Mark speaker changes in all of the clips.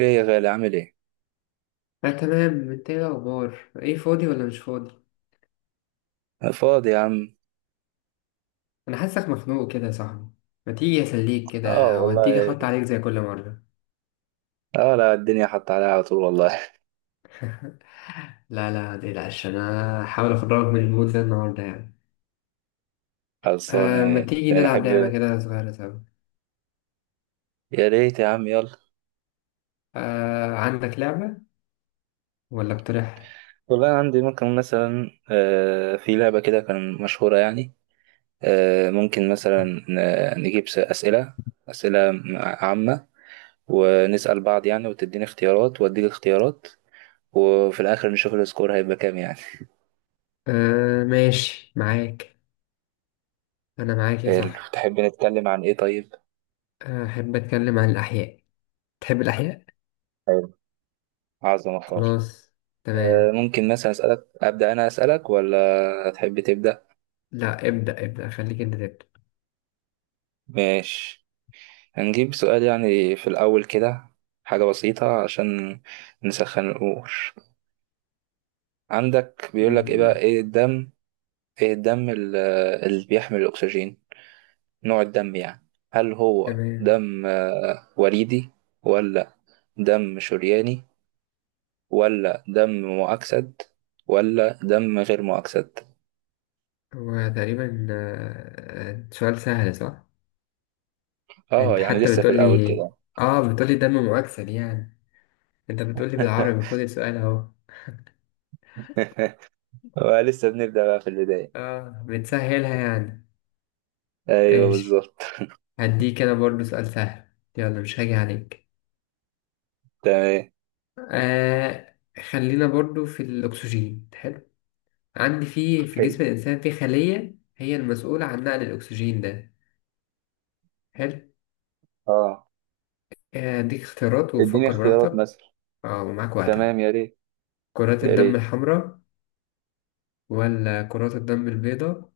Speaker 1: ايه يا غالي عامل ايه؟
Speaker 2: لا تمام. انت ايه الاخبار؟ ايه فاضي ولا مش فاضي؟
Speaker 1: فاضي يا عم.
Speaker 2: انا حاسك مخنوق كده يا صاحبي. ما تيجي اسليك
Speaker 1: اه
Speaker 2: كده؟ وهتيجي
Speaker 1: والله.
Speaker 2: احط عليك زي كل مره.
Speaker 1: اه، لا الدنيا حط عليها على طول والله.
Speaker 2: لا لا متقلقش، انا هحاول اخرجك من المود ده النهارده يعني.
Speaker 1: خلصانة.
Speaker 2: آه، ما تيجي
Speaker 1: يعني
Speaker 2: نلعب لعبه
Speaker 1: احب،
Speaker 2: كده صغيره سوا؟
Speaker 1: يا ريت يا عم يلا.
Speaker 2: آه، عندك لعبه ولا اقترح؟
Speaker 1: والله أنا عندي، ممكن مثلا في لعبة كده كان مشهورة يعني. ممكن مثلا نجيب أسئلة، أسئلة عامة، ونسأل بعض يعني، وتديني اختيارات وأديك اختيارات، وفي الآخر نشوف السكور هيبقى كام يعني.
Speaker 2: آه ماشي معاك، انا معاك يا صاحبي.
Speaker 1: تحب نتكلم عن ايه طيب؟
Speaker 2: احب اتكلم عن الاحياء. تحب الاحياء.
Speaker 1: حلو، عظمة خالص.
Speaker 2: خلاص، تمام.
Speaker 1: ممكن مثلا أسألك، أبدأ أنا أسألك ولا تحب تبدأ؟
Speaker 2: لا ابدا ابدا، خليك انت تبدا.
Speaker 1: ماشي، هنجيب سؤال يعني في الأول كده، حاجة بسيطة عشان نسخن الأمور. عندك بيقولك إيه بقى،
Speaker 2: مم،
Speaker 1: إيه الدم، إيه الدم اللي بيحمل الأكسجين، نوع الدم يعني، هل هو
Speaker 2: تمام.
Speaker 1: دم وريدي ولا دم شرياني، ولا دم مؤكسد ولا دم غير مؤكسد؟
Speaker 2: هو تقريبا سؤال سهل، صح؟
Speaker 1: آه
Speaker 2: انت
Speaker 1: يعني
Speaker 2: حتى
Speaker 1: لسه في الأول
Speaker 2: بتقولي، اه بتقولي دم مؤكسد يعني، انت بتقولي
Speaker 1: كده.
Speaker 2: بالعربي، خد السؤال اهو.
Speaker 1: لسه بنبدأ بقى في البداية.
Speaker 2: اه بتسهلها يعني.
Speaker 1: ايوه
Speaker 2: ايش،
Speaker 1: بالظبط.
Speaker 2: هديك انا برضو سؤال سهل، يلا مش هاجي عليك.
Speaker 1: تمام،
Speaker 2: آه، خلينا برضو في الاكسجين. حلو. عندي في
Speaker 1: حلو.
Speaker 2: جسم الانسان في خلية هي المسؤولة عن نقل الاكسجين ده. حلو.
Speaker 1: اه
Speaker 2: اديك اختيارات
Speaker 1: اديني
Speaker 2: وفكر
Speaker 1: اختيارات
Speaker 2: براحتك.
Speaker 1: مثلا.
Speaker 2: اه ومعاك وقتك.
Speaker 1: تمام يا ريت،
Speaker 2: كرات
Speaker 1: يا
Speaker 2: الدم
Speaker 1: ريت.
Speaker 2: الحمراء، ولا كرات الدم البيضاء،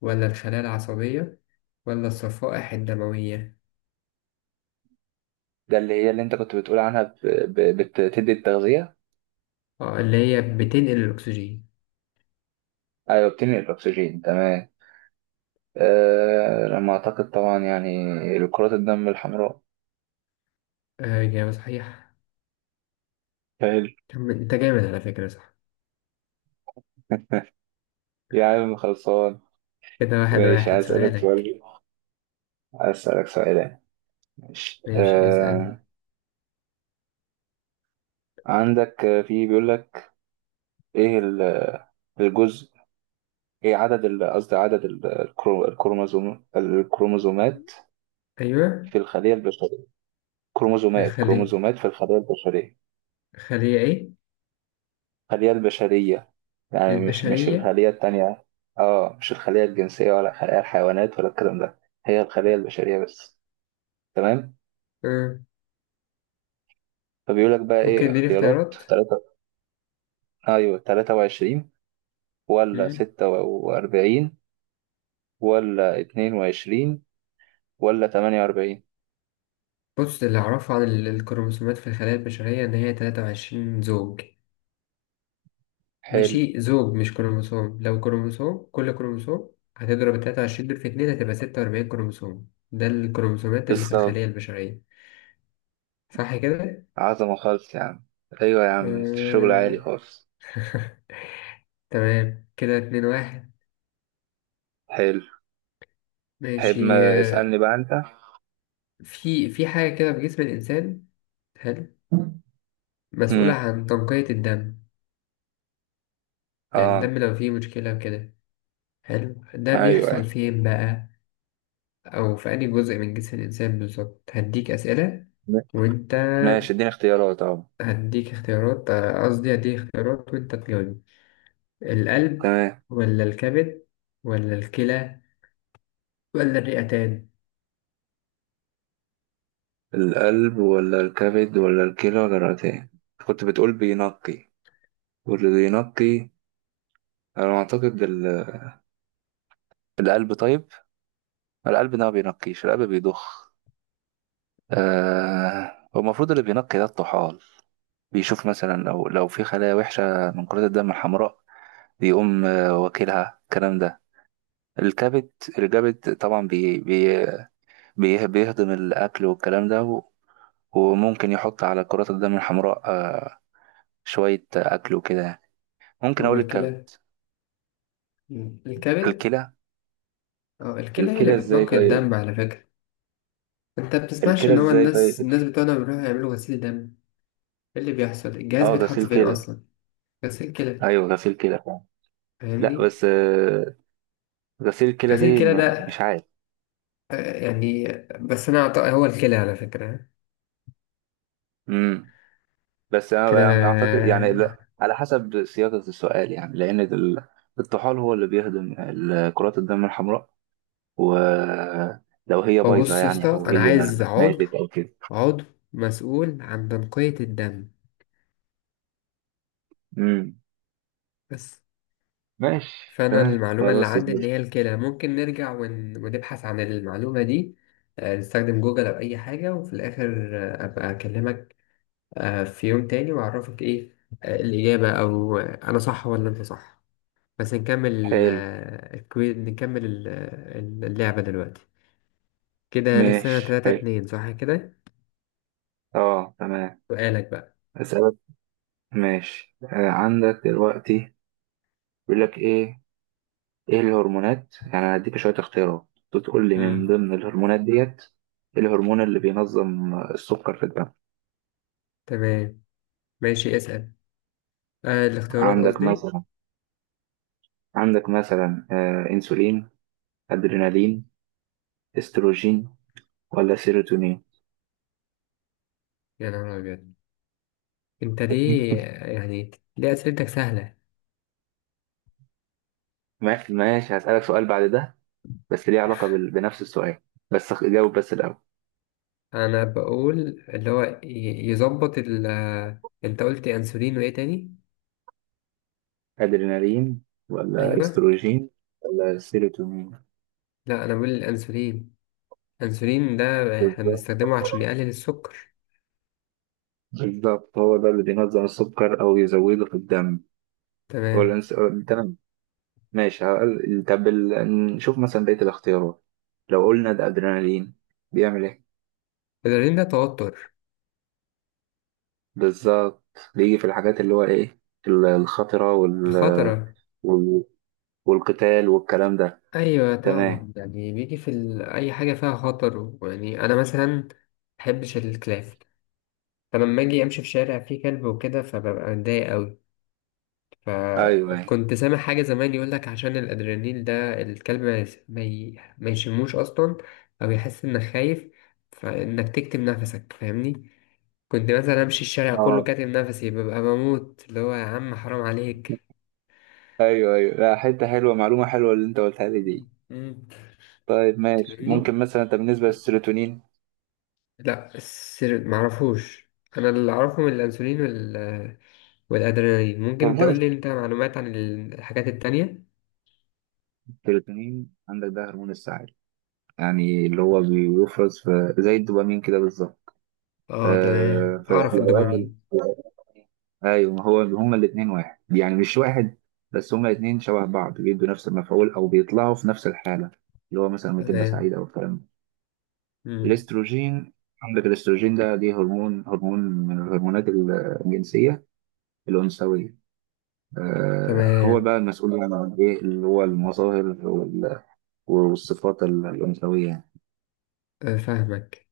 Speaker 2: ولا الخلايا العصبية، ولا الصفائح الدموية؟
Speaker 1: ده اللي هي اللي انت كنت بتقول عنها بتدي التغذية.
Speaker 2: اه، اللي هي بتنقل الأكسجين.
Speaker 1: ايوه بتنقل الاكسجين تمام. آه لما اعتقد طبعا يعني كرات الدم الحمراء.
Speaker 2: آه، إجابة صحيحة.
Speaker 1: حلو.
Speaker 2: طب أنت جامد على فكرة، صح؟
Speaker 1: يا عم خلصان.
Speaker 2: كده واحد
Speaker 1: ماشي،
Speaker 2: واحد. سؤالك.
Speaker 1: هسألك سؤال. ماشي
Speaker 2: ماشي اسأل.
Speaker 1: آه. عندك في بيقول لك ايه الجزء، ايه عدد قصدي عدد الكروموزومات
Speaker 2: أيوة.
Speaker 1: في الخلية البشرية، كروموزومات،
Speaker 2: الخلية،
Speaker 1: كروموزومات في الخلية البشرية،
Speaker 2: الخلية إيه؟
Speaker 1: الخلية البشرية، يعني مش
Speaker 2: البشرية.
Speaker 1: الخلية التانية، اه مش الخلية الجنسية ولا الخلية الحيوانات ولا الكلام ده، هي الخلية البشرية بس. تمام.
Speaker 2: آه.
Speaker 1: فبيقول لك بقى
Speaker 2: ممكن
Speaker 1: ايه،
Speaker 2: اديني
Speaker 1: اختيارات
Speaker 2: اختيارات.
Speaker 1: تلاتة: ايوه 23 ولا
Speaker 2: مم.
Speaker 1: 46 ولا 22 ولا 48؟
Speaker 2: بص، اللي أعرفه عن الكروموسومات في الخلايا البشرية إن هي تلاتة وعشرين زوج.
Speaker 1: حلو،
Speaker 2: ماشي، زوج مش كروموسوم، لو كروموسوم كل كروموسوم هتضرب 23 دول في اتنين هتبقى 46 كروموسوم، ده الكروموسومات اللي في الخلية
Speaker 1: بالظبط.
Speaker 2: البشرية. صح كده؟
Speaker 1: عظمة خالص يا عم، أيوة يا عم الشغل عالي
Speaker 2: آه.
Speaker 1: خالص.
Speaker 2: تمام، كده اتنين واحد.
Speaker 1: حلو.
Speaker 2: ماشي.
Speaker 1: تحب ما
Speaker 2: آه،
Speaker 1: اسألني بقى أنت.
Speaker 2: في في حاجة كده في جسم الإنسان. حلو. مسؤولة
Speaker 1: مم.
Speaker 2: عن تنقية الدم، يعني
Speaker 1: آه،
Speaker 2: الدم لو فيه مشكلة كده. حلو، ده
Speaker 1: أيوة
Speaker 2: بيحصل
Speaker 1: أيوة.
Speaker 2: فين بقى؟ أو في أي جزء من جسم الإنسان بالظبط. هديك أسئلة
Speaker 1: م-
Speaker 2: وأنت
Speaker 1: ماشي اديني اختيارات أهو.
Speaker 2: هديك اختيارات. قصدي هديك اختيارات وانت تجاوب. القلب،
Speaker 1: تمام،
Speaker 2: ولا الكبد، ولا الكلى، ولا الرئتان؟
Speaker 1: القلب ولا الكبد ولا الكلى ولا الرئتين؟ كنت بتقول بينقي، واللي بينقي، أنا أعتقد القلب، طيب القلب ده ما بينقيش، القلب بيضخ، آه، هو المفروض اللي بينقي ده الطحال، بيشوف مثلا لو في خلايا وحشة من كرات الدم الحمراء، بيقوم واكلها الكلام ده. الكبد، الكبد طبعا بيهضم الأكل والكلام ده، وممكن يحط على كرات الدم الحمراء شوية أكل وكده يعني. ممكن
Speaker 2: هو
Speaker 1: أقول الكبد.
Speaker 2: الكلى. مم. الكبد.
Speaker 1: الكلى.
Speaker 2: اه، الكلى هي اللي
Speaker 1: الكلى ازاي
Speaker 2: بتنقي
Speaker 1: طيب،
Speaker 2: الدم على فكرة. انت بتسمعش
Speaker 1: الكلى
Speaker 2: ان هو
Speaker 1: ازاي
Speaker 2: الناس
Speaker 1: طيب.
Speaker 2: الناس بتوعنا بيروحوا يعملوا غسيل دم؟ ايه اللي بيحصل؟ الجهاز
Speaker 1: اه
Speaker 2: بيتحط
Speaker 1: غسيل
Speaker 2: فين
Speaker 1: كلى.
Speaker 2: اصلا؟ غسيل كلى.
Speaker 1: ايوه غسيل كلى فعلا. لا
Speaker 2: فاهمني؟
Speaker 1: بس غسيل كلى
Speaker 2: غسيل
Speaker 1: دي
Speaker 2: كلى
Speaker 1: مش
Speaker 2: ده،
Speaker 1: عارف.
Speaker 2: يعني، بس انا أعتقد هو الكلى على فكرة،
Speaker 1: امم،
Speaker 2: كده.
Speaker 1: اعتقد يعني، لا على حسب صياغة السؤال يعني، لان الطحال هو اللي بيهضم كرات الدم الحمراء، ولو هي
Speaker 2: هو
Speaker 1: بايظة
Speaker 2: بص يا
Speaker 1: يعني،
Speaker 2: اسطى،
Speaker 1: أو
Speaker 2: انا
Speaker 1: هي
Speaker 2: عايز عضو،
Speaker 1: ماتت أو كده.
Speaker 2: عضو مسؤول عن تنقية الدم
Speaker 1: امم،
Speaker 2: بس.
Speaker 1: ماشي
Speaker 2: فأنا
Speaker 1: تمام،
Speaker 2: المعلومة اللي
Speaker 1: خلاص يا
Speaker 2: عندي إن
Speaker 1: زميلي.
Speaker 2: هي الكلى. ممكن نرجع ونبحث عن المعلومة دي، آه، نستخدم جوجل أو أي حاجة، وفي الآخر آه، أبقى أكلمك آه، في يوم تاني وأعرفك إيه آه، الإجابة، أو آه، أنا صح ولا أنت صح. بس نكمل
Speaker 1: حلو،
Speaker 2: آه، الكوي... نكمل ال- آه، اللعبة دلوقتي. كده لسه
Speaker 1: ماشي،
Speaker 2: تلاتة
Speaker 1: حلو،
Speaker 2: اتنين، صح كده؟
Speaker 1: اه تمام.
Speaker 2: سؤالك بقى.
Speaker 1: أسألك، ماشي آه. عندك دلوقتي بيقول لك إيه، إيه الهرمونات، يعني أنا هديك شوية اختيارات تقول لي من
Speaker 2: مم.
Speaker 1: ضمن الهرمونات ديت إيه الهرمون اللي بينظم السكر في الدم.
Speaker 2: تمام، ماشي اسأل. آه، الاختيارات
Speaker 1: عندك
Speaker 2: قصدي.
Speaker 1: مثلا، عندك مثلا انسولين، ادرينالين، استروجين، ولا سيروتونين؟
Speaker 2: يا نهار أبيض، انت ليه يعني؟ ليه اسئلتك سهله؟
Speaker 1: ماشي هسألك سؤال بعد ده، بس ليه علاقة بنفس السؤال، بس جاوب بس الأول.
Speaker 2: انا بقول اللي هو يظبط ال. انت قلت انسولين وايه تاني؟
Speaker 1: أدرينالين ولا
Speaker 2: ايوه.
Speaker 1: استروجين ولا سيروتونين؟
Speaker 2: لا انا بقول الانسولين. الانسولين ده احنا
Speaker 1: بالظبط،
Speaker 2: بنستخدمه عشان يقلل السكر.
Speaker 1: بالظبط، هو ده اللي بينظم السكر أو يزوده في الدم. هو
Speaker 2: تمام.
Speaker 1: الأنس... تمام. ماشي طب نشوف مثلا بقية الاختيارات، لو قلنا ده أدرينالين بيعمل إيه؟
Speaker 2: الادرينالين ده توتر.
Speaker 1: بالظبط، بيجي في الحاجات اللي هو إيه، الخطرة
Speaker 2: الخطره.
Speaker 1: وال... والقتال والكلام ده.
Speaker 2: ايوه
Speaker 1: تمام،
Speaker 2: طبعا، يعني بيجي في ال... اي حاجه فيها خطر. يعني انا مثلا محبش الكلاب، فلما اجي امشي في شارع فيه كلب وكده فببقى متضايق أوي.
Speaker 1: أيوه
Speaker 2: فكنت سامع حاجة زمان، يقولك عشان الأدرينالين ده الكلب ما يس- ما ي- ما يشموش أصلا، أو يحس إنك خايف، فإنك تكتم نفسك، فاهمني؟ كنت مثلا أمشي الشارع كله
Speaker 1: أيوه،
Speaker 2: كاتم نفسي، ببقى بموت، اللي هو يا عم حرام عليك.
Speaker 1: ايوه ايوه، لا حته حلوه، معلومه حلوه اللي انت قلتها لي دي.
Speaker 2: مم.
Speaker 1: طيب ماشي،
Speaker 2: فاهمني؟
Speaker 1: ممكن مثلا انت بالنسبه للسيروتونين.
Speaker 2: لا السر معرفوش. أنا اللي أعرفه من الأنسولين وال... والأدرينالين. ممكن
Speaker 1: هرمون
Speaker 2: تقولي أنت معلومات عن الحاجات التانية؟
Speaker 1: السيروتونين، عندك ده هرمون السعاده، يعني اللي هو بيفرز في زي الدوبامين كده بالظبط.
Speaker 2: آه تمام،
Speaker 1: آه في
Speaker 2: أعرف
Speaker 1: الاوقات
Speaker 2: الدوبامين.
Speaker 1: ايوه، ما هو هما الاثنين واحد، يعني مش واحد، بس هما الاثنين شبه بعض، بيدوا نفس المفعول او بيطلعوا في نفس الحاله، اللي هو مثلا لما تبقى
Speaker 2: تمام.
Speaker 1: سعيده او الكلام ده.
Speaker 2: مم.
Speaker 1: الاستروجين، عندك الاستروجين ده ليه هرمون، هرمون من الهرمونات الجنسيه الانثويه، آه، هو
Speaker 2: تمام.
Speaker 1: بقى المسؤول يعني عن ايه، اللي هو المظاهر والصفات الأنثوية يعني.
Speaker 2: آه، فاهمك.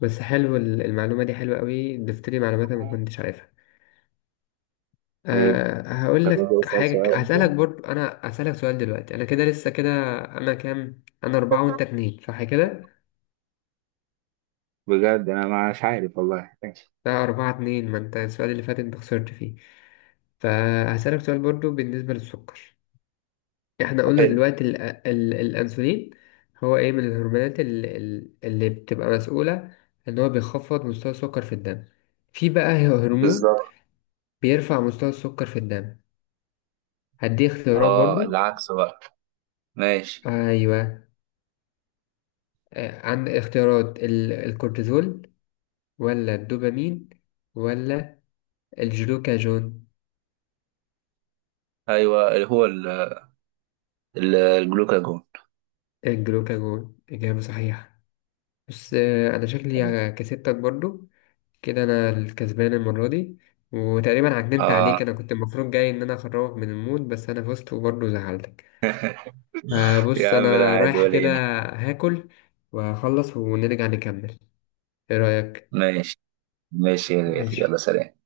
Speaker 2: بس حلو المعلومة دي حلوة قوي، ضفت لي معلومات أنا ما كنتش عارفها.
Speaker 1: آه،
Speaker 2: أه هقول
Speaker 1: طب أجي
Speaker 2: لك
Speaker 1: أسأل سؤال
Speaker 2: حاجة، هسألك
Speaker 1: أنت.
Speaker 2: برضو، أنا هسألك سؤال دلوقتي، أنا كده لسه كده. أنا كام؟ أنا أربعة وأنت اتنين، صح كده؟
Speaker 1: بجد أنا مش عارف والله، ماشي،
Speaker 2: لا، أربعة اتنين، ما أنت السؤال اللي فات أنت خسرت فيه. فهسألك سؤال برضو بالنسبة للسكر. احنا قلنا
Speaker 1: حلو،
Speaker 2: دلوقتي ال الأنسولين هو ايه من الهرمونات اللي، اللي بتبقى مسؤولة ان هو بيخفض مستوى السكر في الدم. في بقى هرمون
Speaker 1: بالظبط.
Speaker 2: بيرفع مستوى السكر في الدم. هدي اختيارات
Speaker 1: اه
Speaker 2: برضو.
Speaker 1: العكس بقى، ماشي،
Speaker 2: ايوه. آه، عند اختيارات الكورتيزول، ولا الدوبامين، ولا الجلوكاجون؟
Speaker 1: ايوه اللي هو الجلوكاجون.
Speaker 2: الجلوكاجون اجابه صحيحه. بس آه، انا شكلي كسبتك برضو، كده انا الكسبان المره دي. وتقريبا عجنت عليك،
Speaker 1: اه
Speaker 2: انا كنت المفروض جاي ان انا اخرجك من المود، بس انا فزت وبرضه زعلتك. آه بص،
Speaker 1: يا عم لا
Speaker 2: انا
Speaker 1: عادي
Speaker 2: رايح
Speaker 1: ولا
Speaker 2: كده
Speaker 1: يهمك.
Speaker 2: هاكل واخلص ونرجع نكمل، ايه رايك؟
Speaker 1: ماشي. ماشي يا غالي. يلا
Speaker 2: ماشي.
Speaker 1: سلام.